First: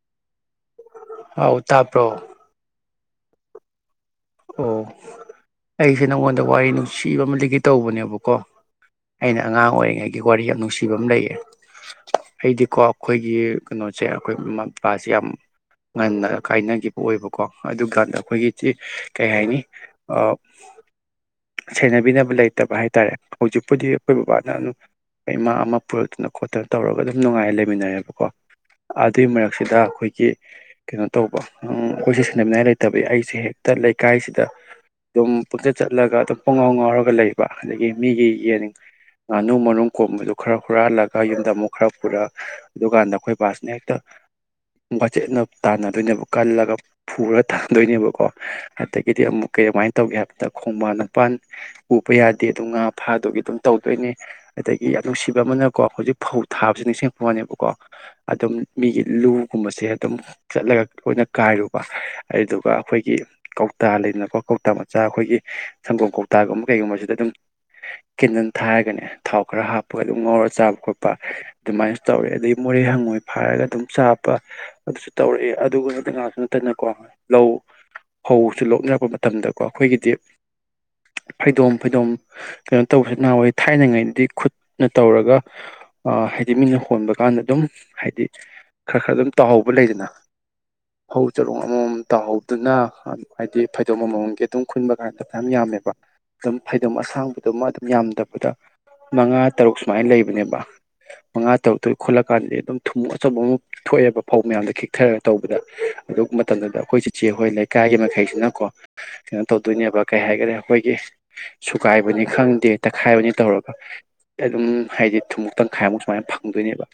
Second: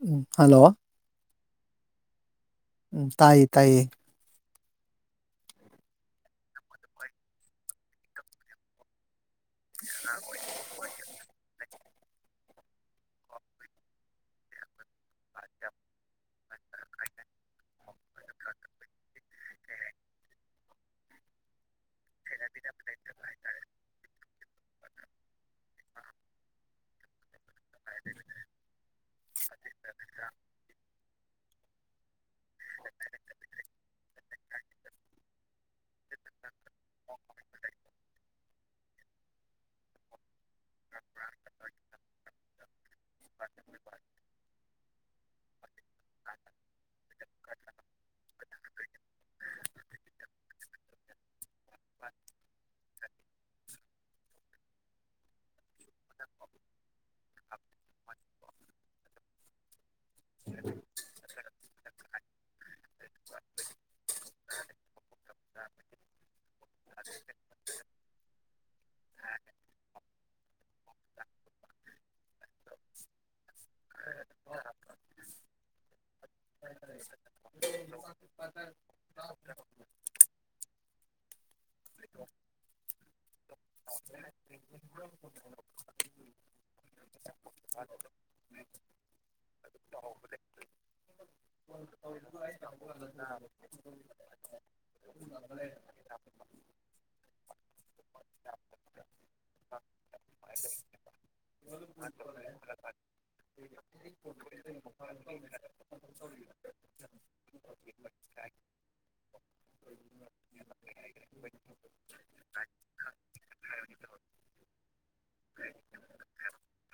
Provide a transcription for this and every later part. ꯎꯝ hello ꯍꯤꯎ ꯇꯥꯇ꯭ꯔꯣ ꯎ ꯇꯥꯏꯌꯦ ꯇꯥꯏꯌꯦ ꯑꯣ ꯑꯩꯁꯦ ꯅꯪꯉꯣꯟꯗ ꯋꯥꯔꯤ ꯅꯨꯡꯁꯤꯕ ꯑꯃ ꯂꯤꯒꯦ ꯇꯧꯕꯅꯦꯕꯀꯣ ꯑꯩꯅ ꯑꯉꯥꯡ ꯑꯣꯏꯔꯤꯉꯩꯒꯤ ꯋꯥꯔꯤ ꯌꯥꯝ ꯅꯨꯡꯁꯤꯕ ꯑꯃ ꯂꯩꯌꯦ ꯑꯩꯗꯤꯀꯣ ꯑꯈꯣꯏꯒꯤ ꯀꯩꯅꯣꯁꯦ ꯑꯈꯣꯏ ꯃꯝ ꯄꯥꯁꯦ ꯌꯥꯝ ꯉꯟꯅ ꯀꯥꯏꯅꯈꯤꯕ ꯑꯣꯏꯕꯀꯣ ꯑꯗꯨꯀꯥꯟꯗ ꯑꯩꯈꯣꯏꯒꯤꯗꯤ ꯀꯩ ꯍꯥꯏꯅꯤ ꯑ ꯁꯦꯅ ꯕꯤꯅꯕ ꯂꯩꯇꯕ ꯍꯥꯏꯇꯥꯔꯦ ꯍꯧꯖꯤꯛꯄꯨꯗꯤ ꯑꯩꯈꯣꯏ ꯕꯕꯥ ꯏꯃꯥ ꯑꯃ ꯄꯨꯔꯛꯇꯅ ꯈꯣꯠꯇꯅ ꯇꯧꯔꯒ ꯑꯗꯨꯝ ꯅꯨꯡꯉꯥꯏ ꯂꯩꯃꯤꯟꯅꯔꯦꯕꯀꯣ ꯑꯗꯨꯏ ꯃꯔꯛꯁꯤꯗ ꯑꯩꯈꯣꯏꯒꯤ ꯀꯩꯅꯣ ꯇꯧꯕ ꯎꯪ ꯑꯩꯈꯣꯏꯁꯦ ꯁꯥꯟꯅꯃꯤꯉꯥꯏ ꯂꯩꯇꯕꯩ ꯑꯩꯁꯦ ꯍꯦꯛꯇ ꯂꯩ ꯀꯥꯏꯁꯤꯗ ꯑꯗꯨꯝ ꯄꯨꯡꯆꯠ ꯆꯠꯂꯒ ꯑꯗꯨꯝ ꯄꯨꯡꯉꯥꯎ ꯉꯥꯎꯔꯒ ꯂꯩꯕ ꯑꯗꯒꯤ ꯃꯤꯒꯤ ꯌꯦꯟ ꯉꯥꯅꯨ ꯃꯔꯨꯝ ꯀꯣꯟꯕꯗꯨ ꯈꯔ ꯍꯨꯔꯥꯜꯂꯒ ꯌꯨꯝꯗ ꯑꯃꯨꯛ ꯈꯔ ꯄꯨꯔꯛ ꯑꯗꯨꯀꯥꯟꯗ ꯑꯩꯈꯣꯏ ꯕꯥꯁꯤꯅ ꯍꯦꯛꯇ ꯋꯥꯆꯦꯠꯅ ꯇꯥꯟꯅꯗꯣꯏꯅꯦꯕ ꯀꯜꯂꯒ ꯐꯨꯔꯥ ꯇꯥꯟꯗꯣꯏꯅꯦꯕꯀꯣ ꯑꯗꯒꯤꯗꯤ ꯑꯃꯨꯛ ꯀꯩꯃꯥꯏꯅ ꯇꯧꯒꯦ ꯍꯥꯏꯕꯗ ꯈꯣꯡꯕꯥꯟ ꯅꯄꯥꯟ ꯎꯕ ꯌꯥꯗꯦ ꯑꯗꯨꯝ ꯉꯥ ꯐꯥꯗꯨꯒꯤ ꯑꯗꯨꯝ ꯇꯧ ꯇꯧꯗꯣꯏꯅꯦ ꯑꯗꯒꯤ ꯌꯥꯝ ꯅꯨꯡꯁꯤꯕ ꯑꯃꯅꯀꯣ ꯍꯧꯖꯤꯛ ꯐꯧ ꯊꯥꯕꯁꯨ ꯅꯤꯡꯁꯤꯡ ꯉꯛꯄꯋꯅꯦꯕꯀꯣ ꯑꯗꯨꯝ ꯃꯤꯒꯤ ꯂꯨꯒꯨꯝꯕꯁꯦ ꯑꯗꯨꯝ ꯆꯠꯂꯒ ꯂꯣꯏꯅ ꯀꯥꯏꯔꯨꯕ ꯑꯗꯨꯗꯨꯒ ꯑꯩꯈꯣꯏꯒꯤ ꯀꯧꯇꯥ ꯂꯩꯗꯅꯀꯣ ꯀꯧꯇꯥ ꯃꯆꯥ ꯑꯩꯈꯣꯏꯒꯤ ꯁꯪꯒꯣꯝ ꯀꯧꯇꯥꯒꯨꯝꯕ ꯀꯩꯒꯨꯝꯕꯁꯤꯗ ꯑꯗꯨꯝ ꯀꯦꯟꯗꯜ ꯊꯥꯔꯒꯅꯦ ꯊꯥꯎ ꯈꯔ ꯍꯥꯞꯄꯒ ꯑꯗꯨꯝ ꯉꯧꯔ ꯆꯥꯕ ꯈꯣꯠꯄ ꯑꯗꯨꯃꯥꯏꯅ ꯇꯧꯔꯦ ꯑꯗꯩ ꯃꯨ ꯔꯦ ꯍꯪꯉꯣꯏ ꯐꯥꯔꯒ ꯑꯗꯨꯝ ꯆꯥ ꯕ ꯑꯗꯨꯁꯨ ꯇꯧꯔꯛꯑꯦ ꯑꯗꯨꯒ ꯅꯠꯇ ꯉꯥꯛꯇ ꯅꯠꯇꯅꯀꯣ ꯂꯧ ꯐꯧꯁꯨ ꯂꯣꯛꯅꯔꯛꯄ ꯃꯇꯝꯗꯀꯣ ꯑꯩꯈꯣꯏꯒꯤꯗꯤ ꯐꯩꯗꯣꯝ ꯐꯩꯗꯣꯝ ꯀꯩꯅꯣ ꯇꯧꯁꯦ ꯅꯍꯧꯋꯤ ꯊꯥꯏꯅꯉꯩꯗꯤ ꯈꯨꯠꯅ ꯇꯧꯔꯒ ꯑ ꯍꯥꯏꯗꯤ ꯃꯤꯅ ꯍꯣꯟꯕ ꯀꯥꯟꯗ ꯑꯗꯨꯝ ꯍꯥꯏꯗꯤ ꯈꯔ ꯈꯔ ꯑꯗꯨꯝ ꯇꯥꯍꯧꯕ ꯂꯩꯗꯅ ꯐꯧ ꯆꯔꯣꯡ ꯑꯃꯃꯝ ꯇꯥꯍꯧꯗꯨꯅ ꯍꯥꯏꯗꯤ ꯐꯩꯗꯣꯝ ꯑꯃ ꯃꯝꯒꯤ ꯑꯗꯨꯝ ꯈꯨꯟꯕ ꯀꯥꯟꯗ ꯐꯅꯥꯝ ꯌꯥꯝꯃꯦꯕ ꯑꯗꯨꯝ ꯐꯩꯗꯣꯝ ꯑꯁꯥꯡꯕꯗꯨꯃ ꯑꯗꯨꯝ ꯌꯥꯝ ꯗ ꯐꯨꯗ ꯃꯉꯥ ꯇꯔꯨꯛ ꯁꯨꯃꯥꯏꯅ ꯂꯩꯕꯅꯦꯕ ꯃꯉꯥ ꯇꯔꯨꯛꯇꯨꯏꯒꯤ ꯈꯨꯜꯂꯀꯥꯟꯗꯗꯤ ꯑꯗꯨꯝ ꯊꯨꯝꯃꯣꯛ ꯑꯆꯧꯕ ꯑꯃ ꯊꯣꯛꯑꯦꯕ ꯐꯧ ꯃꯌꯥꯝꯗꯣ ꯈꯤꯛꯊꯔꯥ ꯇꯧꯕꯗ ꯑꯗꯨ ꯃꯇꯝꯗꯨꯗ ꯑꯩꯈꯣꯏ ꯆꯤꯆꯦ ꯍꯣꯏ ꯂꯩ ꯀꯥꯏꯒꯤ ꯃꯈꯩꯁꯤꯅꯀꯣ ꯀꯩꯅꯣ ꯇꯧꯗꯣꯏꯅꯦꯕ ꯀꯩ ꯍꯥꯏꯒꯔꯦ ꯑꯩꯈꯣꯏꯒꯤ ꯁꯨꯒꯥꯏꯕꯅꯤ ꯈꯪꯗꯦ ꯇꯛꯈꯥꯏꯕꯅꯤ ꯇꯧꯔꯒ ꯑꯗꯨꯝ ꯍꯥꯏꯗꯤ ꯊꯨꯝꯃꯨꯛ ꯇꯪꯈꯥꯏꯃꯨꯛ ꯁꯨꯃꯥꯏꯅ ꯐꯪꯗꯣꯏꯅꯦꯕ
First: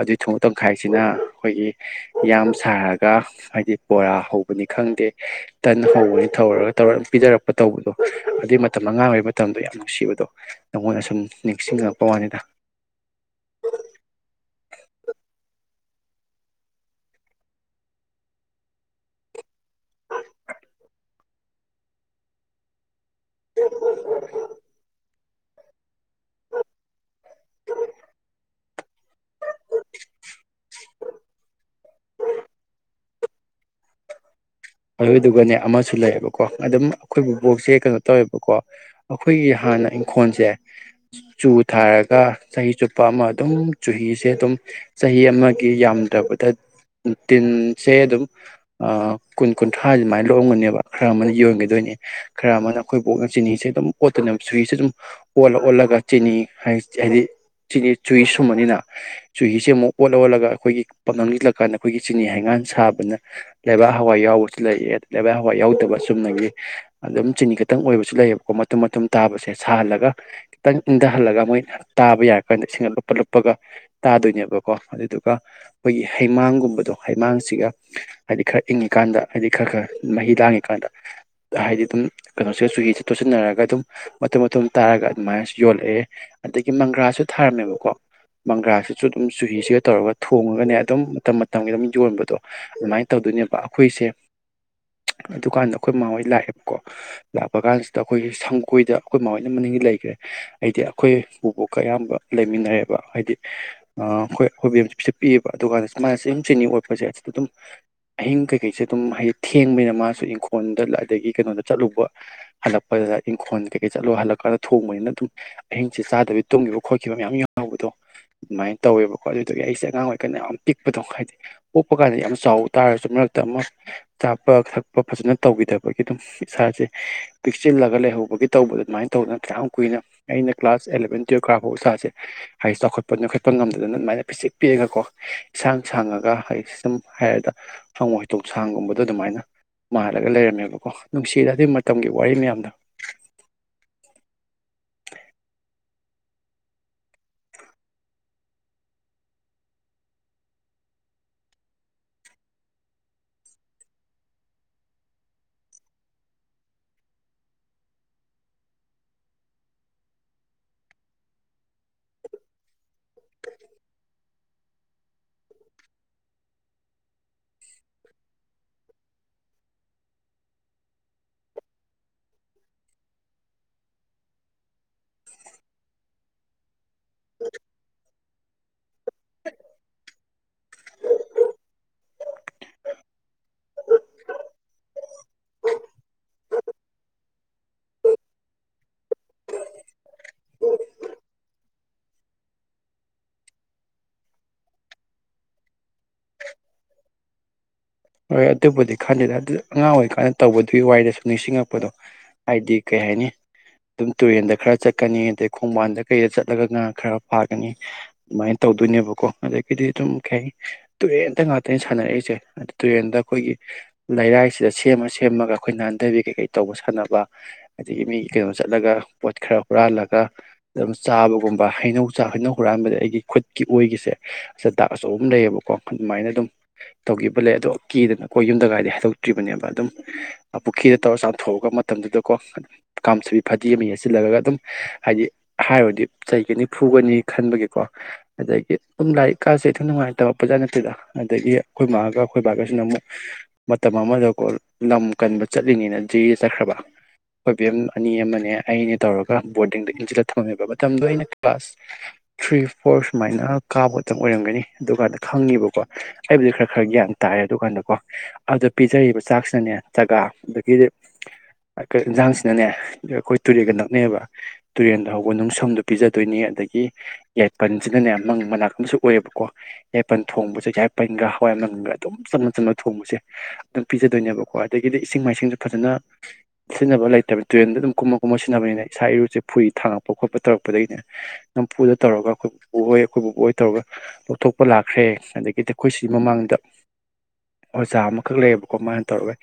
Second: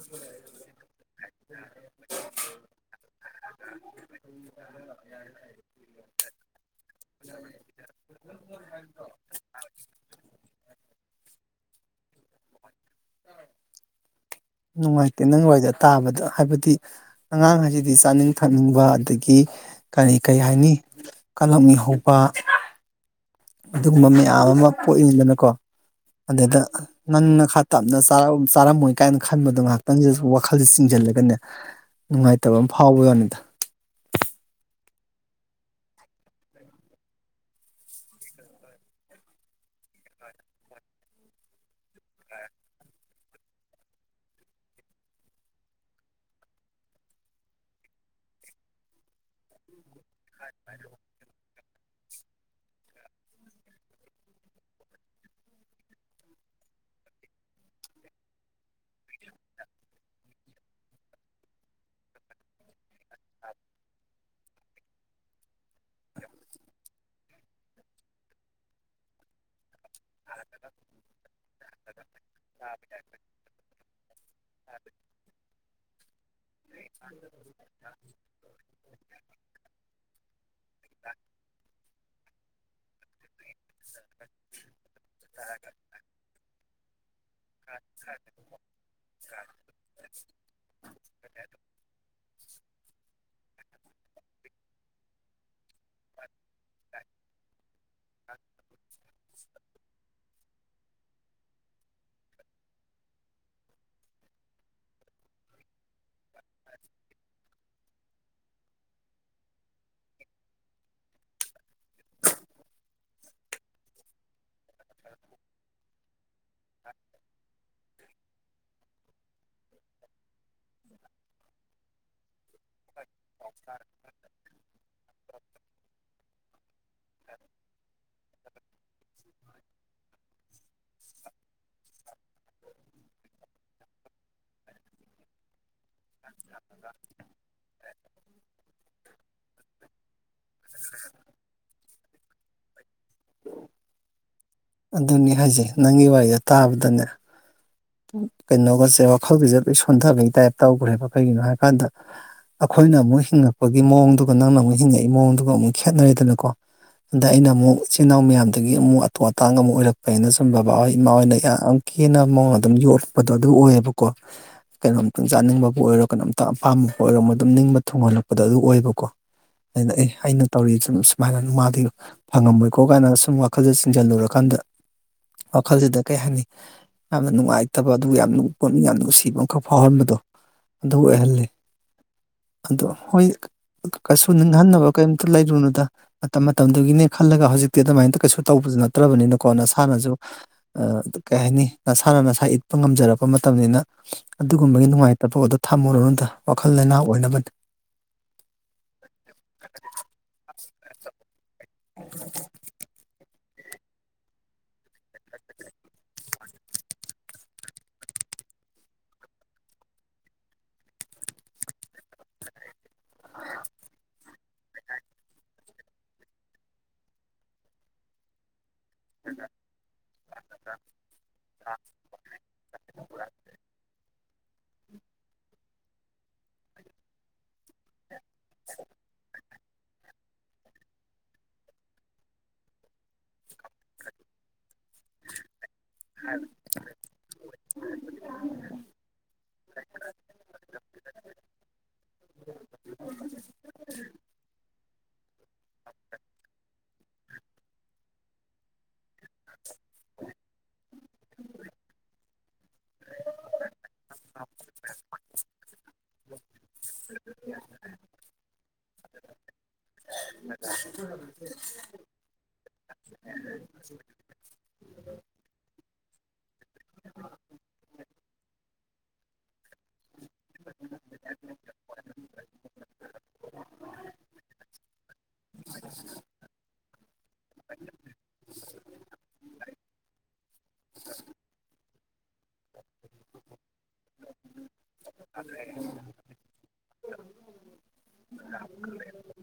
ꯑꯗꯨꯒꯤ ꯊꯨꯝꯃꯣꯛ ꯇꯪꯈꯥꯏꯁꯤꯅ ꯑꯩꯈꯣꯏꯒꯤ ꯌꯥꯝ ꯁꯥꯔꯒ ꯍꯥꯏꯗꯤ ꯕꯣꯔꯥ ꯍꯧꯕꯅꯤ ꯈꯪꯗꯦ ꯇꯟ ꯍꯧꯕꯅꯤ ꯇꯧꯔ ꯇꯧꯔ ꯄꯤꯅꯔꯛꯄ ꯇꯧꯕꯗꯣ ꯑꯗꯨꯏ ꯃꯇꯝ ꯑꯉꯥꯡ ꯑꯣꯏꯔꯤ ꯃꯇꯝꯗꯣ ꯌꯥꯝ ꯅꯨꯡꯁꯤꯕꯗꯣ ꯅꯉꯣꯟꯗ ꯑꯁꯨꯝ ꯅꯤꯡꯁꯤꯡꯉꯛꯄ ꯋꯥꯅꯤꯗ [unintelligible] ꯅꯨꯡꯉꯥꯏꯇꯦ ꯅꯪꯋꯥꯔꯤꯁꯦ ꯇꯥꯕꯗ ꯍꯥꯏꯕꯗꯤ ꯑꯉꯥꯡ ꯍꯥꯏꯁꯤꯗꯤ ꯆꯥꯅꯤꯡ ꯊꯛꯅꯤꯡꯕ ꯑꯗꯒꯤ ꯀꯔꯤ ꯀꯔꯤ ꯍꯥꯏꯅꯤ ꯀꯂꯛꯃꯤ ꯍꯧꯕ ꯀꯣ ꯑꯗꯩꯗ ꯅꯪꯅ ꯈꯔ ꯇꯞꯅ ꯆꯥꯔꯝ ꯆꯥꯔꯝꯃꯣꯏ ꯀꯥꯏꯅ ꯈꯟꯕꯗꯣ ꯉꯥꯏꯍꯥꯛꯇꯪꯁꯤꯗ ꯋꯥꯈꯜꯁꯦ ꯆꯤꯡꯁꯤꯜꯂ ꯑꯗꯒꯅꯦ ꯅꯨꯡꯉꯥꯏꯇꯕ ꯑꯃ ꯐꯥꯎꯕ ꯋꯥꯅꯤ ꯑꯗꯨꯗꯨꯒꯅꯦ ꯑꯃꯁꯨ ꯂꯩꯌꯦꯕꯀꯣ ꯑꯗꯨꯝ ꯑꯩꯈꯣꯏꯕꯨꯕꯣꯛꯁꯦ ꯀꯩꯅꯣ ꯇꯧꯋꯦꯕꯀꯣ ꯑꯩꯈꯣꯏꯒꯤꯥ ꯍꯥꯟꯅ ꯏꯪꯈꯣꯜꯁꯦ ꯆꯨ ꯊꯥꯔꯒ ꯆꯍꯤ ꯆꯨꯞꯄ ꯑꯃ ꯑꯗꯨꯝ ꯆꯨꯍꯤꯁꯦ ꯑꯗꯨꯝ ꯆꯍꯤ ꯑꯃꯒꯤ ꯌꯥꯝꯗ꯭ꯔꯕꯗ ꯇꯤꯟꯁꯦ ꯑꯗꯨꯝ ꯑ ꯀꯨꯟ ꯀꯨꯟꯊ꯭ꯔꯥꯗꯤ ꯑꯗꯨꯃꯥꯏꯅ ꯂꯥꯛꯑꯝꯒꯅꯦꯕ ꯈꯔ ꯑꯃꯅ ꯌꯣꯟꯒꯤ ꯗꯣꯢꯅꯦ ꯈꯔ ꯑꯃꯅ ꯑꯩꯈꯣꯏꯕꯣꯛꯅ ꯆꯤꯅꯤꯁꯦ ꯑꯗꯨꯝ ꯑꯣꯠꯇꯣꯢꯅꯦ ꯆꯨꯍꯤꯁꯦ ꯑꯗꯨꯝ ꯑꯣꯂ ꯑꯣꯠꯂꯒ ꯆꯤꯅꯤ ꯑꯩ ꯆꯍꯤ ꯆꯤꯅꯤ ꯆꯨꯍꯤ ꯁꯨꯝꯕꯅꯤꯅ ꯆꯨꯍꯤꯁꯦ ꯑꯃꯨꯛ ꯑꯣꯠꯂ ꯑꯣꯠꯂꯒ ꯑꯩꯈꯣꯏꯒꯤ ꯄꯞꯅꯝꯁꯤꯜꯂꯀꯥꯟꯗ ꯑꯩꯈꯣꯏꯒꯤ ꯆꯤꯅꯤ ꯍꯩꯉꯥꯟ ꯁꯥꯕꯅ ꯂꯩꯕꯥꯛ ꯍꯋꯥꯏ ꯌꯥꯎꯕꯁꯨ ꯂꯩꯑꯦ ꯂꯩꯕꯥꯛ ꯍꯋꯥꯏ ꯌꯥꯎꯗꯕ ꯆꯨꯝꯅꯒꯤ ꯑꯗꯨꯝ ꯆꯤꯅꯤ ꯈꯤꯇꯪ ꯑꯣꯏꯕꯁꯨ ꯂꯩꯌꯦꯕꯀꯣ ꯃꯇꯨꯝ ꯃꯇꯨꯝ ꯑꯗꯨꯝ ꯇꯥꯕꯁꯦ ꯁꯥꯍꯜꯂ ꯈꯤꯇꯪ ꯏꯪꯊꯍꯜꯂꯒ ꯃꯣꯏꯅ ꯇꯥꯕ ꯌꯥꯔ ꯀꯥꯟꯗ ꯏꯁꯤꯡ ꯂꯨꯞꯄ ꯂꯨꯞꯄꯒ ꯇꯥꯗꯣꯏꯅꯦꯕꯀꯣ ꯑꯗꯨꯗꯨꯒ ꯑꯩꯈꯣꯏꯒꯤ ꯍꯩꯃꯥꯡꯒꯨꯝꯕꯗꯣ ꯍꯩꯃꯥꯡꯁꯤꯒ ꯍꯥꯏꯗꯤ ꯈꯔ ꯏꯪꯉꯤꯀꯥꯟꯗ ꯍꯥꯏꯗꯤ ꯈꯔ ꯈꯔ ꯃꯍꯤ ꯂꯥꯡꯉꯤꯀꯥꯟꯗ ꯍꯥꯏꯗꯤ ꯑꯗꯨꯝ ꯀꯩꯅꯣꯁꯤꯗ ꯆꯨꯍꯤ ꯇꯣꯠꯁꯤꯟꯅꯔꯒ ꯑꯗꯨꯝ ꯃꯇꯨꯝ ꯃꯇꯨꯝ ꯇꯥꯔꯒ ꯑꯗꯨꯃꯥꯏꯅ ꯌꯣꯜꯂꯛꯑꯦ ꯑꯗꯒꯤ ꯃꯪꯒ꯭ꯔꯥꯁꯨ ꯊꯥꯔꯝꯃꯦꯕꯀꯣ ꯃꯪꯒ꯭ꯔꯥꯁꯤꯁꯨ ꯑꯗꯨꯝ ꯆꯨꯍꯤꯁꯤꯒ ꯇꯧꯔꯒ ꯊꯣꯡꯉꯒꯅꯦ ꯑꯗꯨꯝ ꯃꯇꯝ ꯃꯇꯝꯒꯤ ꯑꯗꯨꯝ ꯌꯣꯟꯕꯗꯣ ꯑꯗꯨꯃꯥꯏꯅ ꯇꯧꯗꯣꯏꯅꯦꯕ ꯑꯩꯈꯣꯏꯁꯦ ꯑꯗꯨꯀꯥꯟꯗ ꯑꯩꯈꯣꯏ ꯃꯥꯍꯣꯏ ꯂꯥꯛꯑꯦꯕꯀꯣ ꯂꯥꯛꯄ ꯀꯥꯟꯁꯤꯗ ꯑꯩꯈꯣꯏꯒꯤ ꯁꯪꯒꯣꯏꯗ ꯑꯩꯈꯣꯏ ꯃꯥꯍꯣꯏꯅ ꯃꯅꯤꯡꯒꯤ ꯂꯩꯈ꯭ꯔꯦ ꯍꯥꯏꯗꯤ ꯑꯩꯈꯣꯏ ꯕꯨꯕꯣꯛꯀ ꯑꯌꯥꯝꯕ ꯂꯩꯃꯤꯟꯅꯔꯦꯕ ꯍꯥꯏꯗꯤ ꯑ ꯑꯩꯈꯣꯏ ꯄꯤꯁꯛ ꯄꯤꯏꯑꯕ ꯑꯗꯨꯀꯥꯟꯗ ꯑꯃꯥꯡꯑꯁꯦꯡ ꯆꯤꯅꯤ ꯑꯣꯠꯄꯁꯦ ꯑꯗꯨꯝ ꯑꯍꯤꯡ ꯀꯩꯀꯩꯁꯦ ꯑꯗꯨꯝ ꯍꯥꯏꯗꯤ ꯊꯦꯡꯕꯅꯤꯅ ꯃꯥꯁꯨ ꯏꯪꯈꯣꯜꯗ ꯑꯗꯒꯤ ꯀꯩꯅꯣꯗ ꯆꯠꯂꯨꯕ ꯍꯜꯂꯛꯄꯗ ꯏꯪꯈꯣꯟ ꯀꯩ ꯀꯩ ꯆꯠꯂꯨ ꯍꯜꯂꯛꯀ ꯊꯣꯡꯕꯅꯤꯅ ꯑꯗꯨꯝ ꯑꯍꯤꯡꯁꯦ ꯆꯥꯗꯕꯤ ꯇꯨꯝꯈꯤꯕ ꯈꯣꯠꯈꯤꯕ ꯃꯌꯥꯝ ꯌꯥꯎꯕꯗꯣ ꯑꯗꯨꯃꯥꯏꯅ ꯇꯧꯋꯦꯕ ꯍꯣꯏ ꯑꯗꯨꯗꯨꯗꯒꯤ ꯑꯩꯁꯦ ꯑꯉꯥꯡ ꯑꯣꯏꯔꯤꯀꯥꯟꯗ ꯌꯥꯝ ꯄꯤꯛꯄꯗꯣ ꯍꯥꯏꯗꯤ ꯄꯣꯛꯄ ꯀꯥꯟꯗ ꯌꯥꯝ ꯆꯥꯎꯋꯤ ꯇꯥꯔꯁꯨ ꯃꯔꯛꯇ ꯑꯃꯨꯛ ꯆꯥꯕ ꯊꯛꯄ ꯐꯖꯅ ꯇꯧꯕꯤꯗꯕꯒꯤ ꯑꯗꯨꯝ ꯏꯁꯥꯁꯦ ꯄꯤꯛꯁꯤꯜꯂꯒ ꯂꯩꯍꯧꯕꯒꯤ ꯇꯧꯕꯗ ꯑꯗꯨꯃꯥꯏꯅ ꯇꯧꯗꯅ ꯀꯌꯥꯝ ꯀꯨꯏꯅ ꯑꯩ ꯑꯩꯅ ꯀ꯭ꯂꯥꯁ ꯑꯦꯂꯦꯕꯦꯟ ꯇꯨꯌꯦꯜꯕ ꯀꯥꯐꯥꯎ ꯏꯁꯥꯁꯦ ꯍꯥꯏ ꯆꯥꯎꯈꯠꯄ ꯅꯣꯏꯈꯠꯄ ꯉꯝꯗꯅ ꯑꯗꯨꯃꯥꯏꯅ ꯄꯤꯁꯛ ꯄꯤꯛꯑꯒꯀꯣ ꯏꯁꯥ ꯁꯥꯡꯉꯒ ꯍꯥꯏꯗꯤ ꯁꯨꯝ ꯍꯥꯏꯔꯗ ꯍꯪꯉꯣꯏ ꯇꯣꯡ ꯁꯥꯡꯒꯨꯝꯕꯗꯣ ꯑꯗꯨꯃꯥꯏꯅ ꯃꯥꯜꯂꯒ ꯂꯩꯔꯝꯃꯦꯕꯀꯣ ꯅꯨꯡꯁꯤꯗ ꯑꯗꯨ ꯃꯇꯝꯒꯤ ꯋꯥꯔꯤ ꯃꯌꯥꯝꯗꯣ ꯑꯗꯨꯅꯤ ꯍꯥꯏꯖꯦ ꯅꯪꯒꯤ ꯋꯥꯔꯤꯁꯦ ꯇꯥꯕꯗꯅꯦ ꯀꯩꯅꯣꯒꯁꯦ ꯋꯥꯈꯜꯗꯁꯦ ꯂꯣꯏ ꯁꯣꯟꯊꯕꯒꯤ ꯇꯥꯏꯞ ꯇꯧꯈ꯭ꯔꯦꯕ ꯀꯩꯒꯤꯅꯣ ꯍꯥꯏ ꯀꯥꯟꯗ ꯑꯩꯈꯣꯏꯅ ꯑꯃꯨꯛ ꯍꯤꯡꯉꯛꯄꯒꯤ ꯃꯑꯣꯡꯗꯨꯒ ꯅꯪꯅ ꯑꯃꯨꯛ ꯍꯤꯡꯉꯛꯏꯕ ꯃꯑꯣꯡꯗꯨꯒ ꯑꯃꯨꯛ ꯈꯦꯠꯅꯔꯦꯗꯅꯀꯣ ꯑꯗ ꯑꯩꯅ ꯑꯃꯨꯛ ꯏꯆꯤꯜ ꯏꯅꯥꯎ ꯃꯌꯥꯝꯗꯒꯤ ꯑꯃꯨꯛ ꯑꯇꯣꯞ ꯑꯇꯥꯡ ꯑꯃꯨꯛ ꯑꯣꯏꯔꯛꯄꯅ ꯁꯨꯝ ꯕꯕꯥ ꯍꯣꯏ ꯏꯃꯥ ꯍꯣꯏꯅ ꯌꯥꯝ ꯈꯦꯅꯕ ꯃꯑꯣꯡꯗ ꯑꯗꯨꯝ ꯌꯣꯛꯄꯗꯣ ꯑꯗꯨ ꯑꯣꯏꯌꯦꯕꯀꯣ ꯀꯩꯅꯣꯝꯇꯪ ꯆꯥꯅꯤꯡꯕꯕꯨ ꯑꯣꯏꯔꯣ ꯀꯩꯅꯣꯝꯇꯪ ꯑꯄꯥꯝꯕꯕꯨ ꯑꯣꯏꯔꯣ ꯃꯣꯏ ꯑꯗꯨꯝ ꯅꯤꯡꯕ ꯊꯨꯡꯍꯜꯂꯛꯄꯗꯣ ꯑꯗꯨ ꯑꯣꯏꯌꯦꯕꯀꯣ ꯑꯩꯅ ꯑꯦ ꯑꯩꯅ ꯇꯧꯔꯤ ꯁꯨꯝ ꯁꯨꯃꯥꯏꯅ ꯃꯥꯗꯤ ꯐꯪꯉꯝꯃꯣꯏꯀꯣ ꯀꯥꯏꯅ ꯁꯨꯝ ꯋꯥꯈꯜꯁꯦ ꯆꯤꯡꯁꯤꯜꯂꯨꯔꯀꯥꯟꯗ ꯗ ꯋꯥꯈꯜꯁꯤ ꯑꯗ ꯀꯩ ꯍꯥꯏꯅꯤ ꯑꯅ ꯅꯨꯡꯉꯥꯏꯇꯕ ꯑꯗꯨꯒ ꯌꯥꯝꯅ ꯅꯨꯡ ꯄꯣꯠꯅꯤꯡ ꯌꯥꯝꯅ ꯅꯨꯡꯁꯤꯕ ꯑꯃꯈꯛ ꯐꯥꯎꯍꯟꯕꯗꯣ ꯑꯗꯨ ꯑꯣꯏꯍꯜꯂꯤ ꯑꯗꯣ ꯍꯣꯏ ꯀꯩꯁꯨ ꯅꯤꯡꯍꯟꯅꯕ ꯀꯩꯝꯇ ꯂꯩꯔꯨꯅꯨꯗ ꯃꯇꯝ ꯃꯇꯝꯗꯨꯒꯤꯅꯦ ꯈꯜꯂꯒ ꯍꯧꯖꯤꯛꯇꯤ ꯑꯗꯨꯃꯥꯏꯅ ꯀꯩꯁꯨ ꯇꯧꯕ ꯑꯗꯨ ꯅꯠꯇ꯭ꯔꯕꯅꯤꯅꯀꯣ ꯅꯁꯥꯅꯁꯨ ꯑ ꯀꯩ ꯍꯥꯏꯅꯤ ꯅꯁꯥꯅ ꯅꯁꯥ ꯏꯠꯄ ꯉꯝꯖꯔꯛꯄ ꯃꯇꯝꯅꯤꯅ ꯑꯗꯨꯒꯨꯝꯕꯒꯤ ꯅꯨꯡꯉꯥꯏꯇꯕꯗꯣ ꯊꯝꯃꯨꯔꯨꯅꯗ ꯋꯥꯈꯜ ꯂꯩ ꯂꯩꯅꯥ ꯑꯣꯏꯅꯕꯅꯤ ꯍꯣꯏ ꯑꯗꯨꯕꯨꯗꯤ ꯈꯟꯗꯦꯗ ꯑꯗꯨ ꯑꯉꯥꯡ ꯑꯣꯏꯔꯤꯀꯥꯟꯗ ꯇꯧꯕꯗꯨꯒꯤ ꯋꯥꯔꯤꯗꯣ ꯁꯨꯝ ꯅꯤꯡꯁꯤꯡꯉꯄ ꯄꯗꯣ ꯍꯥꯏꯗꯤ ꯀꯩ ꯍꯥꯏꯅꯤ ꯗꯨꯝ ꯇꯨꯔꯦꯟꯗ ꯈꯔ ꯆꯠꯀꯅꯤ ꯑꯗꯩ ꯈꯣꯡꯕꯥꯟꯗ ꯀꯩꯗ ꯆꯠꯂꯒ ꯉꯥ ꯈꯔ ꯐꯥꯒꯅꯤ ꯃꯥꯏ ꯇꯧꯗꯣꯏꯅꯦꯕꯀꯣ ꯑꯗꯒꯤꯗꯤ ꯑꯗꯨꯝ ꯀꯩꯍꯥꯏꯅꯤ ꯇꯨꯔꯦꯟꯗ ꯉꯥꯛꯇꯅꯦ ꯁꯥꯟꯅꯔꯛꯏꯁꯦ ꯇꯨꯔꯦꯟꯗ ꯑꯩꯈꯣꯏꯒꯤ ꯂꯩꯔꯥꯏꯁꯤꯗ ꯁꯦꯝꯃ ꯁꯦꯝꯃꯒ ꯑꯩꯈꯣꯏ ꯅꯥꯟꯗꯕꯤ ꯀꯩꯀꯩ ꯇꯧꯕ ꯁꯥꯟꯅꯕ ꯑꯗꯒꯤ ꯃꯤꯒꯤ ꯀꯩꯅꯣ ꯆꯠꯂꯒ ꯄꯣꯠ ꯈꯔ ꯍꯨꯔꯥꯜꯂꯒ ꯑꯗꯨꯝ ꯆꯥꯕꯒꯨꯝꯕ ꯍꯩꯅꯧ ꯍꯩꯅꯧ ꯍꯨꯔꯥꯟꯕꯗ ꯑꯩꯒꯤ ꯈꯨꯠ ꯀꯤ ꯑꯣꯏꯒꯤꯁꯦ ꯑꯁꯗ ꯗꯥꯛ ꯑꯆꯧꯕ ꯑꯝ ꯂꯩꯌꯦꯕꯀꯣ ꯑꯗꯨꯃꯥꯏꯅ ꯑꯗꯨꯝ ꯇꯧꯈꯤꯕ ꯂꯩ ꯑꯗꯣ ꯀꯤꯗꯅ ꯑꯩꯈꯣꯏ ꯌꯨꯝꯗ ꯒꯗꯤ ꯍꯥꯏꯗꯣꯛꯇ꯭ꯔꯤꯕꯅꯦꯕ ꯑꯗꯨꯝ ꯄꯨꯈ꯭ꯔꯤꯗ ꯇꯧꯔ ꯆꯥꯝꯊꯣꯛꯑꯒ ꯃꯇꯝꯗꯨꯗꯀꯣ ꯀꯥꯝꯁꯨꯕꯤ ꯐꯗꯤ ꯑꯃ ꯌꯦꯠꯁꯤꯜꯂꯒ ꯑꯗꯨꯝ ꯍꯥꯏꯗꯤ ꯍꯥꯏꯔꯣꯗꯤ ꯆꯩꯒꯅꯤ ꯐꯨꯒꯅꯤ ꯈꯟꯕꯒꯤꯀꯣ ꯑꯗꯒꯤ ꯑꯗꯨꯝ ꯂꯥꯏꯔꯤꯛ ꯀꯥꯥꯁꯦ ꯈꯤꯇ ꯅꯨꯡꯉꯥꯏ ꯇꯝꯃꯛꯄ ꯅꯠꯇꯦꯗ ꯑꯗꯒꯤ ꯑꯩꯈꯣꯏ ꯃꯥꯒ ꯑꯩꯈꯣꯏꯕꯒꯁꯤꯅ ꯑꯃꯨꯛ ꯃꯇꯝ ꯑꯃꯗꯀꯣ ꯂꯝ ꯀꯟꯕ ꯆꯠꯂꯤꯅꯦꯅ ꯖꯤꯔꯤꯗ ꯆꯠꯈ꯭ꯔꯕ ꯑꯈꯣꯏꯕꯦꯝ ꯑꯅꯤ ꯑꯃꯅꯦ ꯑꯩꯅꯦ ꯇꯧꯔꯒ ꯕꯣꯔꯗꯤꯡꯗ ꯏꯟꯖꯤꯜꯂ ꯊꯝꯃꯦꯕ ꯇꯝꯗꯣ ꯑꯩꯅ ꯀ꯭ꯂꯥꯁ ꯊ꯭ꯔꯤ ꯐꯣꯔ ꯁꯨꯃꯥꯏꯅ ꯀꯥꯕꯇꯪ ꯑꯣꯏꯔꯝꯒꯅꯤ ꯑꯗꯨ ꯀꯥꯟꯗ ꯈꯪꯉꯤꯕꯀꯣ ꯑꯩꯕꯨꯗꯤ ꯈꯔ ꯈꯔ ꯒ꯭ꯌꯥꯟ ꯇꯥꯏ ꯑꯗꯨꯀꯥꯟꯗꯀꯣ ꯑꯗꯨꯗ ꯄꯤꯖꯔꯤꯕ ꯆꯥꯛꯁꯤꯅꯅꯦ ꯆꯒꯥ ꯑꯗꯒꯤ ꯑ ꯀꯩ ꯏꯟꯖꯥꯡꯁꯤꯅꯅꯦ ꯑꯩꯈꯣꯏ ꯇꯨꯔꯦꯟꯒ ꯅꯛꯅꯩꯕ ꯇꯨꯔꯦꯜꯗ ꯍꯧꯕ ꯅꯨꯡꯁꯝꯗꯨ ꯄꯤꯖꯗꯣꯏꯅꯦ ꯑꯗꯒꯤ ꯌꯥꯏꯄꯟꯁꯤꯅꯅꯦ ꯃꯪ ꯃꯅꯥꯛꯇꯁꯨ ꯑꯣꯏꯌꯦꯕꯀꯣ ꯌꯥꯏꯄꯟ ꯊꯣꯡꯕꯁꯦ ꯌꯥꯏ ꯄꯟꯒ ꯍꯋꯥꯏ ꯃꯪꯒ ꯑꯗꯨꯝ ꯆꯝꯅ ꯆꯝꯅ ꯊꯣꯡꯕꯁꯦ ꯑꯗꯨꯝ ꯄꯤꯖꯗꯣꯏꯅꯦꯕꯀꯣ ꯑꯗꯒꯤꯗꯤ ꯏꯁꯤꯡ ꯃꯥꯏꯁꯤꯡꯁꯨ ꯐꯖꯅ ꯁꯤꯖꯤꯟꯅꯕ ꯂꯩꯇꯕ ꯇ꯭ꯔꯦꯟꯗ ꯑꯗꯨꯝ ꯀꯨꯝꯃ ꯀꯨꯝꯃ ꯁꯤꯟꯅꯕꯅꯤꯅ ꯏꯁꯥ ꯏꯔꯨꯁꯦ ꯐꯨꯔꯤ ꯊꯥꯡꯉꯛꯄ ꯈꯣꯠꯄ ꯇꯧꯔꯛꯄꯗꯩꯅꯦ ꯗꯨꯝ ꯐꯨꯗ ꯇꯧꯔꯒ ꯑꯈꯣꯏꯄꯨꯄꯨꯍꯣꯏ ꯑꯈꯣꯏ ꯕꯨꯕꯣꯛꯍꯣꯏ ꯇꯧꯔꯒ ꯂꯧꯊꯣꯛꯄ ꯂꯥꯛ ꯍꯩꯌꯦ ꯑꯗꯒꯤꯗꯤ ꯑꯩꯈꯣꯏꯁꯤ ꯃꯃꯥꯡꯗ ꯑꯣꯖꯥ ꯑꯃ ꯈꯛ ꯂꯩꯌꯦꯕꯀꯣ ꯃꯥꯅ ꯇꯧꯔꯒ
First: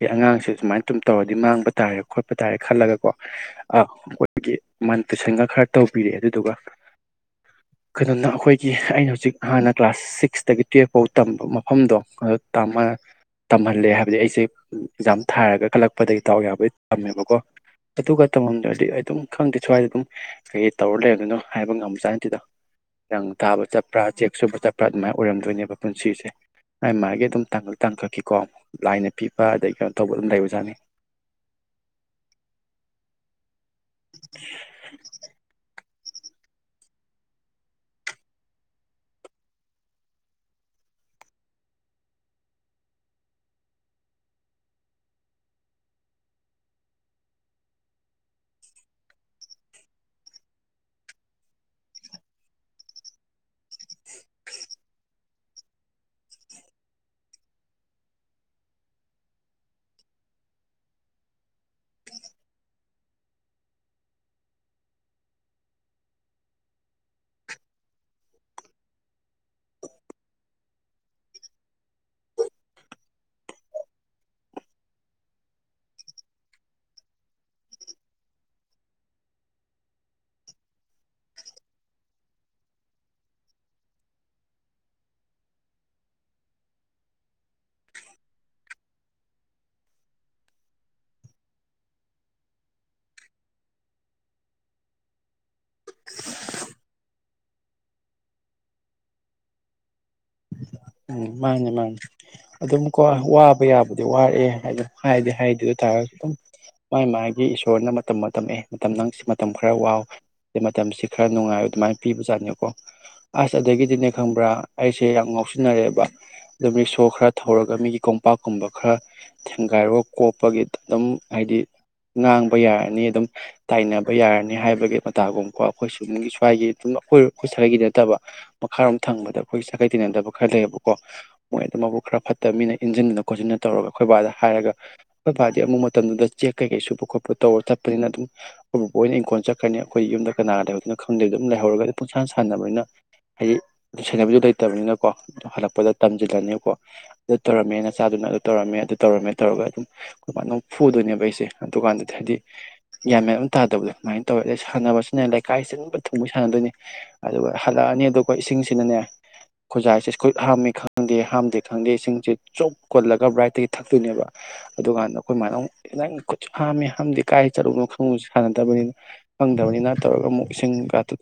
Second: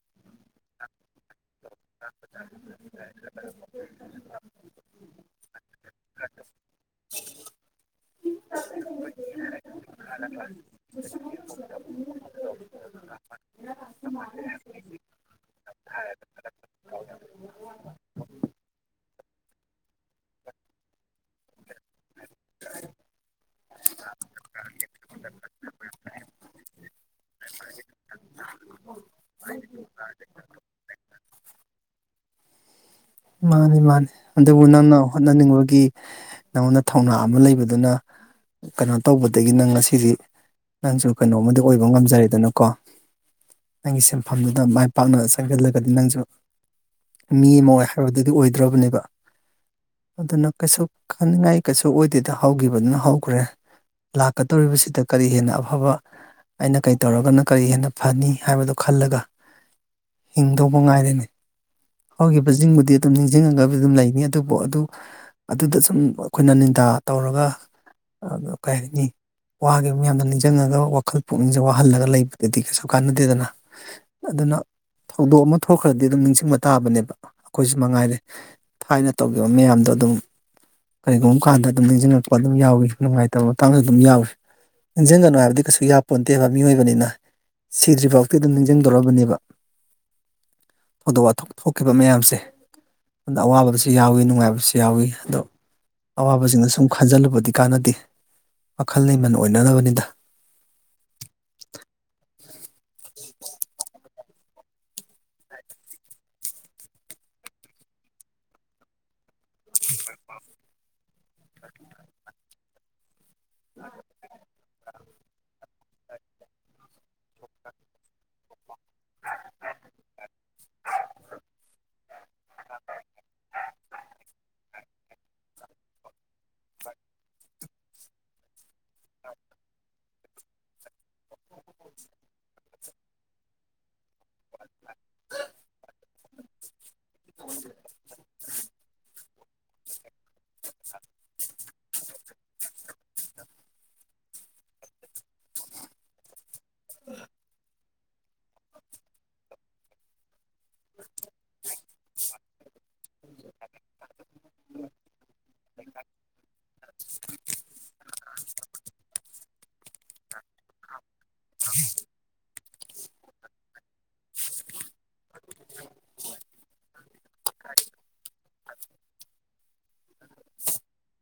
ꯑꯦ ꯑꯉꯥꯡꯁꯦ ꯁꯨꯃꯥꯏꯅ ꯇꯨꯝ ꯇꯧꯔꯗꯤ ꯃꯥꯡꯕ ꯇꯥꯔꯦ ꯈꯣꯠꯄ ꯇꯥꯔꯦ ꯈꯜꯂꯒꯀꯣ ꯑ ꯃꯣꯏꯒꯤ ꯃꯟ ꯇꯨꯏꯁꯟꯒ ꯈꯔ ꯇꯧꯕꯤꯔꯦ ꯑꯗꯨꯗꯨꯒ [inaudible] ꯀꯩꯅꯣꯅ ꯑꯩꯈꯣꯏꯒꯤ ꯑꯩꯅ ꯍꯨꯖꯤꯛ ꯍꯥꯟꯅ ꯀ꯭ꯂꯥꯁ ꯁꯤꯛꯁꯇꯒꯤ ꯇꯨꯌꯦꯜꯞꯐꯥꯎ ꯇꯝꯕ ꯗꯣꯛ ꯑ ꯇꯝꯃ ꯇꯝꯍꯜꯂꯦ ꯍꯥꯏꯕꯗꯤ ꯑꯩꯁꯦ ꯑꯦꯛꯖꯥꯝ ꯊꯥꯔꯒ ꯈꯜꯂꯛꯄꯗꯒꯤ ꯗꯥꯎ ꯌꯥꯕꯩ ꯇꯝꯃꯦꯕꯀꯣ ꯑꯗꯨꯒ ꯇꯝꯃꯝꯗ꯭ꯔꯗꯤ ꯑꯩ ꯑꯗꯨꯝ ꯈꯪꯗꯦ ꯁ꯭ꯋꯥꯏꯗ ꯑꯗꯨꯝ ꯀꯩꯩ ꯇꯧꯔ ꯂꯩꯔꯝꯗꯨꯅꯣ ꯍꯥꯏꯕ ꯉꯝꯕꯖꯥꯠꯅꯥꯠ ꯅꯇꯦꯗ ꯔꯪ ꯇꯥꯕ ꯆꯠꯄ꯭ꯔꯥ ꯆꯦꯛ ꯁꯨꯕ ꯆꯠꯄ꯭ꯔꯥ ꯑꯗꯨꯃꯥꯏꯅ ꯑꯣꯏꯔꯝꯗꯣꯏꯅꯦꯕ ꯄꯨꯟꯁꯤꯁꯦ ꯃꯥꯏ ꯃꯥꯒꯤ ꯑꯗꯨꯝ ꯇꯥꯡꯀꯛ ꯇꯥꯡꯀꯛꯀꯤꯀꯣ ꯂꯥꯏꯅ ꯄꯤꯕ ꯑꯗꯒꯤ ꯀꯩꯅꯣ ꯇꯧꯕ ꯑꯗꯨꯝ ꯂꯩꯕꯖꯥꯠꯅꯤ ꯃꯥꯅꯤ ꯃꯥꯅꯤ ꯑꯗꯨꯕꯨ ꯅꯪꯅ ꯍꯣꯠꯅꯅꯤꯡꯕꯒꯤ ꯅꯪꯉꯣꯟꯗ ꯊꯧꯅ ꯑꯃ ꯂꯩꯕꯗꯨꯅ ꯀꯅꯣ ꯇꯧꯕꯗꯒꯤ ꯅꯪ ꯉꯁꯤꯗꯤ ꯅꯪꯁꯨ ꯀꯩꯅꯣꯝꯃꯗꯤ ꯑꯣꯏꯕ ꯉꯝꯖꯔꯦꯗꯅꯀꯣ ꯅꯪꯒꯤ ꯁꯤꯟꯐꯝꯗꯨꯗ ꯃꯥꯏ ꯄꯥꯛꯅ ꯆꯪꯖꯜꯂꯒꯗꯤ ꯅꯪꯁꯨ ꯃꯤ ꯑꯃ ꯑꯣꯏ ꯍꯥꯏꯕꯗꯨꯗꯤ ꯑꯣꯏꯗ꯭ꯔꯣꯕꯅꯦꯕ ꯑꯗꯨꯅ ꯀꯩꯁꯨ ꯈꯟꯅꯤꯡꯉꯥꯏ ꯀꯩꯁꯨ ꯑꯣꯏꯗꯦꯗ ꯍꯧꯈꯤꯕꯗꯨꯅ ꯍꯧꯈ꯭ꯔꯦ ꯂꯥꯛꯀꯗꯧꯔꯤꯕꯁꯤꯗ ꯀꯔꯤ ꯍꯦꯟꯅ ꯑꯐꯕ ꯑꯩꯅ ꯀꯩ ꯇꯧꯔꯒꯅ ꯀꯔꯤ ꯍꯦꯟꯅ ꯐꯅꯤ ꯍꯥꯏꯕꯗꯨꯣ ꯈꯜꯂꯒ ꯍꯤꯡꯗꯧꯕ ꯉꯥꯏꯔꯦꯅꯦ ꯍꯧꯈꯤꯕꯁꯤꯡꯕꯨꯗꯤ ꯑꯗꯨꯝ ꯅꯤꯡꯖꯤꯡꯉꯕꯨꯗꯤ ꯑꯗꯨꯝ ꯂꯩꯅꯤ ꯑꯗꯨꯕꯨ ꯑꯗꯨ ꯑꯗꯨꯗ ꯁꯨꯝ ꯑꯩꯈꯣꯏꯅ ꯅꯤꯟꯗ ꯇꯧꯔꯒ ꯀꯩ ꯍꯥꯏꯅꯤ ꯋꯥꯒꯤ ꯃꯤꯌꯥꯝꯗꯣ ꯅꯤꯡꯖꯪꯉꯒ ꯋꯥꯈꯜ ꯄꯨꯛꯅꯤꯡꯁꯦ ꯋꯥꯍꯜꯂꯒ ꯂꯩꯕꯗꯗꯤ ꯀꯩꯁꯨ ꯀꯥꯟꯅꯗꯦꯗꯅ ꯑꯗꯨꯅ ꯊꯧꯗꯣꯛ ꯑꯃ ꯊꯣꯛꯈ꯭ꯔꯗꯤ ꯑꯗꯨꯝ ꯅꯤꯡꯁꯤꯡ ꯃ ꯇꯥꯕꯅꯦꯕ ꯑꯩꯈꯣꯏꯁꯨ ꯃꯉꯥꯏꯔꯦ ꯊꯥꯏꯅ ꯇꯧꯈꯤꯕ ꯃꯌꯥꯝꯗꯣ ꯑꯗꯨꯝ ꯀꯩꯒꯨꯝ ꯀꯥꯟꯗ ꯑꯗꯨꯝ ꯅꯤꯡꯖꯤꯡꯉꯛꯄ ꯑꯗꯨꯝ ꯌꯥꯎꯏ ꯅꯨꯡꯉꯥꯏꯇꯕ ꯃꯇꯥꯡꯁꯨ ꯑꯗꯨꯝ ꯌꯥꯎꯏ ꯅꯤꯡꯖꯤꯡꯒꯅꯨ ꯍꯥꯏꯕꯗꯤ ꯀꯩꯁꯨ ꯌꯥꯄꯣꯟꯇꯦꯕ ꯃꯤꯑꯣꯏꯕꯅꯤꯅ ꯁꯤꯗ꯭ꯔꯤꯐꯥꯎꯇꯤ ꯑꯗꯨꯝ ꯅꯤꯡꯖꯤꯡꯗꯣꯔꯕꯅꯦꯕ ꯊꯧꯗꯣꯛ ꯋꯥꯊꯣꯛ ꯊꯣꯛꯈꯤꯕ ꯃꯌꯥꯝꯁꯦ ꯑꯗꯨꯗ ꯑꯋꯥꯕꯁꯨ ꯌꯥꯎꯋꯤ ꯅꯨꯡꯉꯥꯏꯕꯁꯨ ꯌꯥꯎꯏ ꯑꯗꯣ ꯑꯋꯥꯕꯁꯤꯡꯗꯣ ꯁꯨꯝ ꯈꯟꯖꯤꯜꯂꯨꯕꯗꯤ ꯀꯥꯟꯅꯗꯦ ꯋꯥꯈꯜ ꯂꯩꯃꯟ ꯑꯣꯏꯅꯅꯕꯅꯤꯗ ꯎꯝ ꯃꯥꯅꯤ ꯃꯥꯅꯤ ꯑꯗꯨꯝꯀꯣ ꯋꯥꯕ ꯌꯥꯕꯗꯤ ꯋꯥꯔꯦ ꯑꯦ ꯍꯥꯏꯅ ꯍꯥꯏꯗꯤ ꯍꯥꯏꯍꯩꯗꯦ ꯑꯗꯨ ꯇꯥꯔꯁꯨ ꯑꯗꯨꯝ ꯃꯥꯥꯏ ꯃꯥꯒꯤ ꯏꯁꯣꯔꯅ ꯃꯇꯝ ꯇꯝꯃꯛꯑꯦ ꯃꯇꯝ ꯅꯪ ꯁꯤꯃ ꯃꯇꯝ ꯈꯔ ꯋꯥꯎ ꯑꯗꯩ ꯃꯇꯝꯁꯤ ꯈꯔ ꯅꯨꯡꯉꯥꯏꯌꯨ ꯑꯗꯨꯃꯥꯏꯅ ꯄꯤꯕꯖꯥꯠꯅꯤꯀꯣ ꯑꯁ ꯑꯗꯨꯗꯒꯤꯗꯤꯅꯦ ꯈꯪꯕ꯭ꯔꯥ ꯑꯩꯁꯦ ꯌꯥꯝ ꯉꯥꯎꯁꯤ ꯅꯔꯦꯕ ꯑꯗꯨꯣ ꯔꯤꯛꯁꯣ ꯈꯔ ꯊꯧꯔꯒ ꯃꯤꯒꯤ ꯀꯣꯝꯄꯥꯛꯀꯨꯝꯕ ꯈꯔ ꯊꯦꯡꯒꯥꯏꯔꯨꯔꯒ ꯀꯣꯞꯄꯒꯤ ꯑꯗꯨꯝ ꯍꯥꯏꯗꯤ ꯉꯥꯡꯕ ꯌꯥꯔꯅꯤ ꯑꯗꯨꯝ ꯇꯥꯏꯅꯕ ꯌꯥꯔꯅꯤ ꯍꯥꯏꯕꯒꯤ ꯃꯠ ꯃꯇꯥꯒꯨꯝꯀꯣ ꯑꯩꯈꯣꯏꯁꯨꯒꯤ ꯁ꯭ꯋꯥꯏꯒꯤ ꯑꯗꯨꯝ ꯑꯩꯈꯣꯏ ꯑꯩꯈꯣꯏ ꯁꯥꯒꯩꯒꯤ ꯅꯠꯇꯕ ꯃꯈꯥꯔꯣꯝ ꯊꯪꯕꯗ ꯑꯩꯈꯣꯏ ꯁꯥꯒꯩ ꯇꯤꯟꯅꯗꯕ ꯈꯔ ꯂꯩꯩꯑꯦꯕꯀꯣ ꯃꯣꯏ ꯑꯗꯨ ꯃꯕꯨꯛ ꯈꯔ ꯐꯠꯇꯕ ꯃꯤꯅ ꯏꯟꯖꯤꯟꯗꯅ ꯈꯣꯠꯆꯟꯅ ꯇꯧꯔꯒ ꯑꯩꯈꯣꯏ ꯕꯥꯗ ꯍꯥꯏꯔꯒ ꯑꯩꯈꯣꯏ ꯕꯥꯗꯤ ꯑꯃꯨꯛ ꯃꯇꯝꯗꯨꯗ ꯆꯦꯛ ꯀꯩꯀꯩ ꯁꯨꯕ ꯈꯣꯠꯄ ꯇꯧꯔ ꯆꯠ ꯄꯅꯤꯅ ꯑꯗꯨꯝ ꯑꯈꯣꯢ ꯕꯣꯕꯣꯛ ꯍꯣꯏꯅ ꯏꯪꯈꯣꯜ ꯆꯠꯈ꯭ꯔꯅꯤ ꯑꯩꯈꯣꯏ ꯌꯨꯝꯗ ꯀꯅꯥꯒ ꯂꯩꯍꯧꯗꯣꯢꯅꯣ ꯈꯪꯗꯕꯤꯗ ꯑꯗꯨꯝ ꯂꯩꯍꯧꯔꯒ ꯄꯨꯡꯁꯥꯟ ꯁꯥꯟꯅꯕꯅꯤꯅ ꯍꯥꯏꯗꯤ ꯁꯦꯅꯕꯤꯅꯕꯁꯨ ꯂꯩꯇꯕꯅꯤꯅ ꯀꯣ ꯑꯗꯨ ꯍꯜꯂꯛꯄꯗ ꯇꯝꯁꯤꯜꯂꯅꯤꯕꯀꯣ ꯑꯗꯨ ꯇꯧꯔꯝꯃꯦ ꯅꯆꯥꯗꯨꯅ ꯑꯗꯨ ꯇꯧꯔꯝꯃꯦ ꯑꯗꯨ ꯇꯧꯔꯝꯃꯦ ꯇꯧꯔꯒ ꯑꯗꯨꯝ ꯑꯈꯣꯢ ꯕꯥꯅꯃꯨꯛ ꯐꯨꯗꯣꯏꯅꯦꯕ ꯑꯩꯁꯦ ꯗꯨꯀꯥꯟꯗꯗꯤ ꯍꯥꯏꯗꯤ ꯒ꯭ꯌꯥꯟꯃꯦꯟ ꯑꯃ ꯇꯥꯗꯕꯗꯣ ꯑꯗꯨꯃꯥꯏꯅ ꯇꯧꯋꯦ ꯑꯗꯩ ꯁꯥꯟꯅꯕ ꯁꯤꯅ ꯂꯩꯀꯥꯏꯁꯤꯟꯕ ꯊꯨꯡꯉꯩ ꯁꯥꯟꯅꯗꯣꯏꯅꯦ ꯑꯗꯨꯒ ꯍꯜꯂꯛꯑꯅꯤ ꯑꯗꯨꯒ ꯏꯁꯤꯡꯁꯤꯅꯅꯦ ꯈꯨꯖꯥꯏꯁꯦ ꯈꯨꯠ ꯍꯥꯝꯃꯤ ꯈꯪꯗꯦ ꯍꯥꯝꯗꯦ ꯈꯪꯗꯦ ꯏꯁꯤꯡꯁꯦ ꯆꯨꯞ ꯀꯣꯜꯂꯒ ꯕ꯭ꯔꯥꯏꯠꯇꯒꯤ ꯊꯛꯇꯣꯏꯅꯦꯕ ꯑꯗꯨ ꯀꯥꯟꯗ ꯑꯩꯈꯣꯏ ꯃꯥꯅ ꯅꯪ ꯈꯨꯠꯁꯨ ꯍꯥꯝꯃꯦ ꯍꯥꯝꯗꯦ ꯀꯥꯏ ꯆꯠꯂꯨꯅꯣ ꯈꯪꯅꯁꯨ ꯁꯥꯟꯅꯗꯕꯅꯤꯅ ꯈꯪꯗꯕ ꯇꯧꯕꯅꯤꯅ ꯇꯧꯔꯒ ꯑꯃꯨꯛ ꯏꯁꯤꯡꯒ ꯇꯨ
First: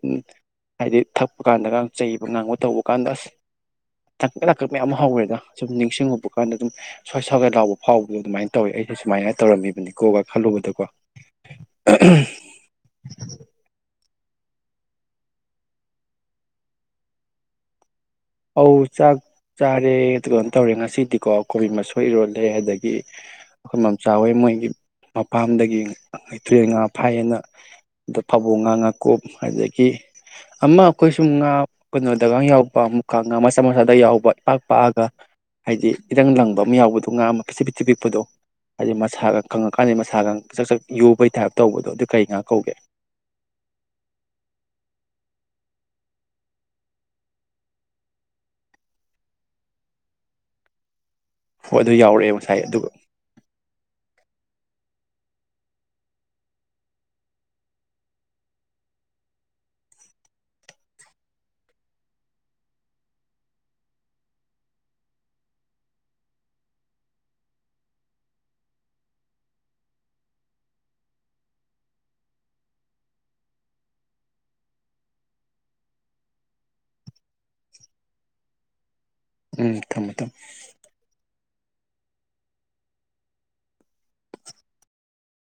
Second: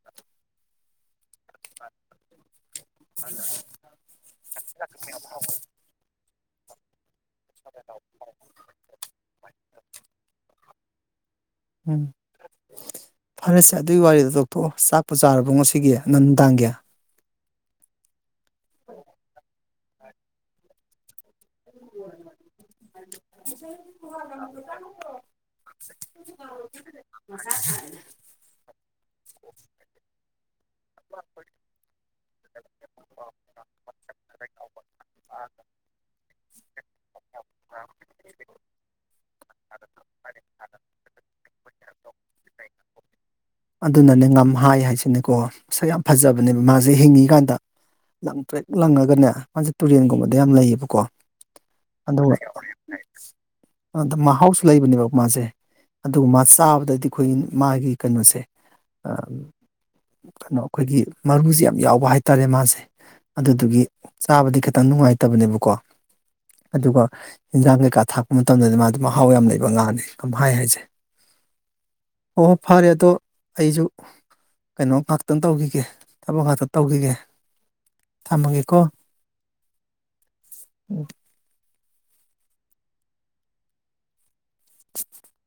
ꯍꯥꯏꯗꯤ ꯊꯛꯄ ꯀꯥꯟꯗꯒ ꯆꯩꯕ ꯉꯥꯡꯕ ꯇꯧꯕ ꯀꯥꯟꯗ ꯑꯁ [inaudible] ꯇꯥꯡꯀꯛ ꯇꯥꯡꯀꯛ ꯃꯌꯥꯝ ꯑꯃ ꯍꯧꯋꯦꯗ ꯁꯨꯝ ꯅꯤꯡꯁꯤꯡꯉꯨꯕ ꯀꯥꯟꯗ ꯑꯗꯨꯝ ꯁ꯭ꯋꯥꯏ ꯁ꯭ꯋꯥ ꯂꯥꯎꯕ ꯐꯥꯎꯕꯗꯣ ꯑꯗꯨꯃꯥꯏꯅ ꯇꯧꯋꯦ ꯑꯩꯁꯨ ꯁꯨꯃꯥꯏꯅ ꯇꯧꯔꯝꯃꯤꯕꯅꯤꯀꯣꯒ ꯈꯜꯂꯨꯕꯗꯀꯣ ꯎꯝ ꯐꯥꯔꯦꯁꯦ ꯑꯗꯨꯒꯤ ꯋꯥꯔꯤꯗꯣ ꯇꯣꯛꯊꯣꯛꯑꯣ ꯆꯥꯛꯄꯨ ꯆꯥꯔꯕꯣ ꯉꯁꯤꯒꯤ ꯅ ꯅꯨꯡꯗꯥꯡꯒꯤ ꯑꯧ ꯆꯥꯛ ꯆꯥꯔꯦ ꯑꯗꯨꯒ ꯀꯩꯅꯣ ꯇꯧꯔꯦ ꯉꯁꯤꯗꯤꯀꯣ ꯑꯈꯣꯢ ꯀꯣꯕꯤ ꯃꯁꯣꯏ ꯏꯔꯣꯜꯂꯦ ꯑꯗꯒꯤ ꯑꯩꯈꯣꯏ ꯃꯥꯝꯆꯥꯍꯣꯢ ꯏꯃꯨꯡ [unintelligible] ꯃꯄꯥꯝꯗꯒꯤ [unintelligible] ꯉꯥ ꯐꯥꯏꯑꯦꯅ ꯑꯗꯣ ꯐꯕꯧ ꯉꯥ ꯉꯥꯀꯨꯞ ꯑꯗꯒꯤ ꯑꯃ ꯑꯩꯈꯣꯏ ꯁꯨꯝ ꯉꯥ ꯀꯩꯅꯣꯗꯒ ꯌꯥꯎꯕ ꯃꯨ ꯀꯥꯡꯉꯥ ꯃꯆꯥ ꯃꯆꯥꯗ ꯌꯥꯎꯕ ꯏꯄꯥꯛ ꯄꯥꯛꯑꯒ ꯍꯥꯏꯗꯤ ꯏꯔꯪ ꯂꯪꯕ ꯑꯃ ꯌꯥꯎꯕꯗꯣ ꯉꯥ ꯑꯃ ꯄꯤꯁꯛ ꯄꯤꯁꯛ ꯄꯤꯛꯄꯗꯣ ꯍꯥꯏꯗꯤ ꯃꯁꯥꯒ ꯀꯪꯉꯛꯀꯥꯟꯗ ꯃꯁꯥꯒ ꯆꯛ ꯆꯛ ꯌꯨꯕꯩ ꯇꯥꯏꯞ ꯇꯧꯕꯗꯣ ꯑꯗꯨ ꯀꯔꯤ ꯉꯥ ꯀꯧꯒꯦ ꯑꯗꯨꯅꯅꯦ ꯉꯝꯍꯥꯏ ꯍꯥꯏꯁꯤꯅꯦꯀꯣ ꯃꯁꯛ ꯌꯥꯝ ꯐꯖꯕꯅꯦꯕ ꯃꯥꯁꯦ ꯍꯤꯡꯉꯤꯀꯥꯟꯗ ꯂꯪꯇ꯭ꯔꯤꯛ ꯂꯪꯉꯒꯅꯦ ꯃꯥꯁꯦ ꯇꯨꯔꯦꯟꯒꯨꯝꯕꯗ ꯌꯥꯝ ꯂꯩꯌꯦꯕꯀꯣ ꯍꯣꯏ ꯑꯗꯨ ꯌꯥꯎꯔꯛꯑꯦ ꯑꯗꯨꯒ ꯉꯁꯥꯏ ꯑꯗꯨꯒ ꯑꯗꯨ ꯃꯥ ꯃꯍꯥꯎꯁꯨ ꯂꯩꯕꯅꯦꯕ ꯃꯥꯁꯦ ꯑꯗꯨꯒ ꯃꯥ ꯆꯥꯕꯗꯗꯤ ꯑꯩꯈꯣꯏ ꯃꯥꯒꯤ ꯀꯩꯅꯣꯁꯦ ꯑ ꯀꯩꯅꯣ ꯑꯩꯈꯣꯏꯒꯤ ꯃꯔꯨꯁꯦ ꯌꯥꯝ ꯌꯥꯎꯕ ꯍꯥꯏꯇꯥꯔꯦ ꯃꯥꯁꯦ ꯑꯗꯨꯗꯨꯒꯤ ꯆꯥꯕꯗꯤ ꯈꯤꯠꯇꯪ ꯅꯨꯡꯉꯥꯏꯇꯕꯅꯦꯕꯀꯣ ꯑꯗꯨꯒ ꯏꯟꯖꯥꯡ ꯀꯩꯀꯥ ꯊꯥꯛꯄ ꯃꯇꯝꯗꯗꯤ ꯃꯥꯗꯤ ꯃꯍꯥꯎ ꯌꯥꯝ ꯂꯩꯕ ꯉꯥꯅꯤ ꯉꯝꯍꯥꯏ ꯍꯥꯏꯁꯦ ꯑꯣ ꯐꯔꯦ ꯑꯗꯣ ꯑꯩꯁꯨ ꯀꯩꯅꯣ ꯉꯍꯥꯛꯇꯪ ꯇꯧꯈꯤꯒꯦ ꯊꯕꯛ ꯉꯍꯥꯛꯇꯪ ꯇꯧꯈꯤꯒꯦ ꯊꯝꯃꯒꯦꯀꯣ ꯎꯝ ꯊꯝꯃꯣ ꯊꯝꯃꯣ [inaudible]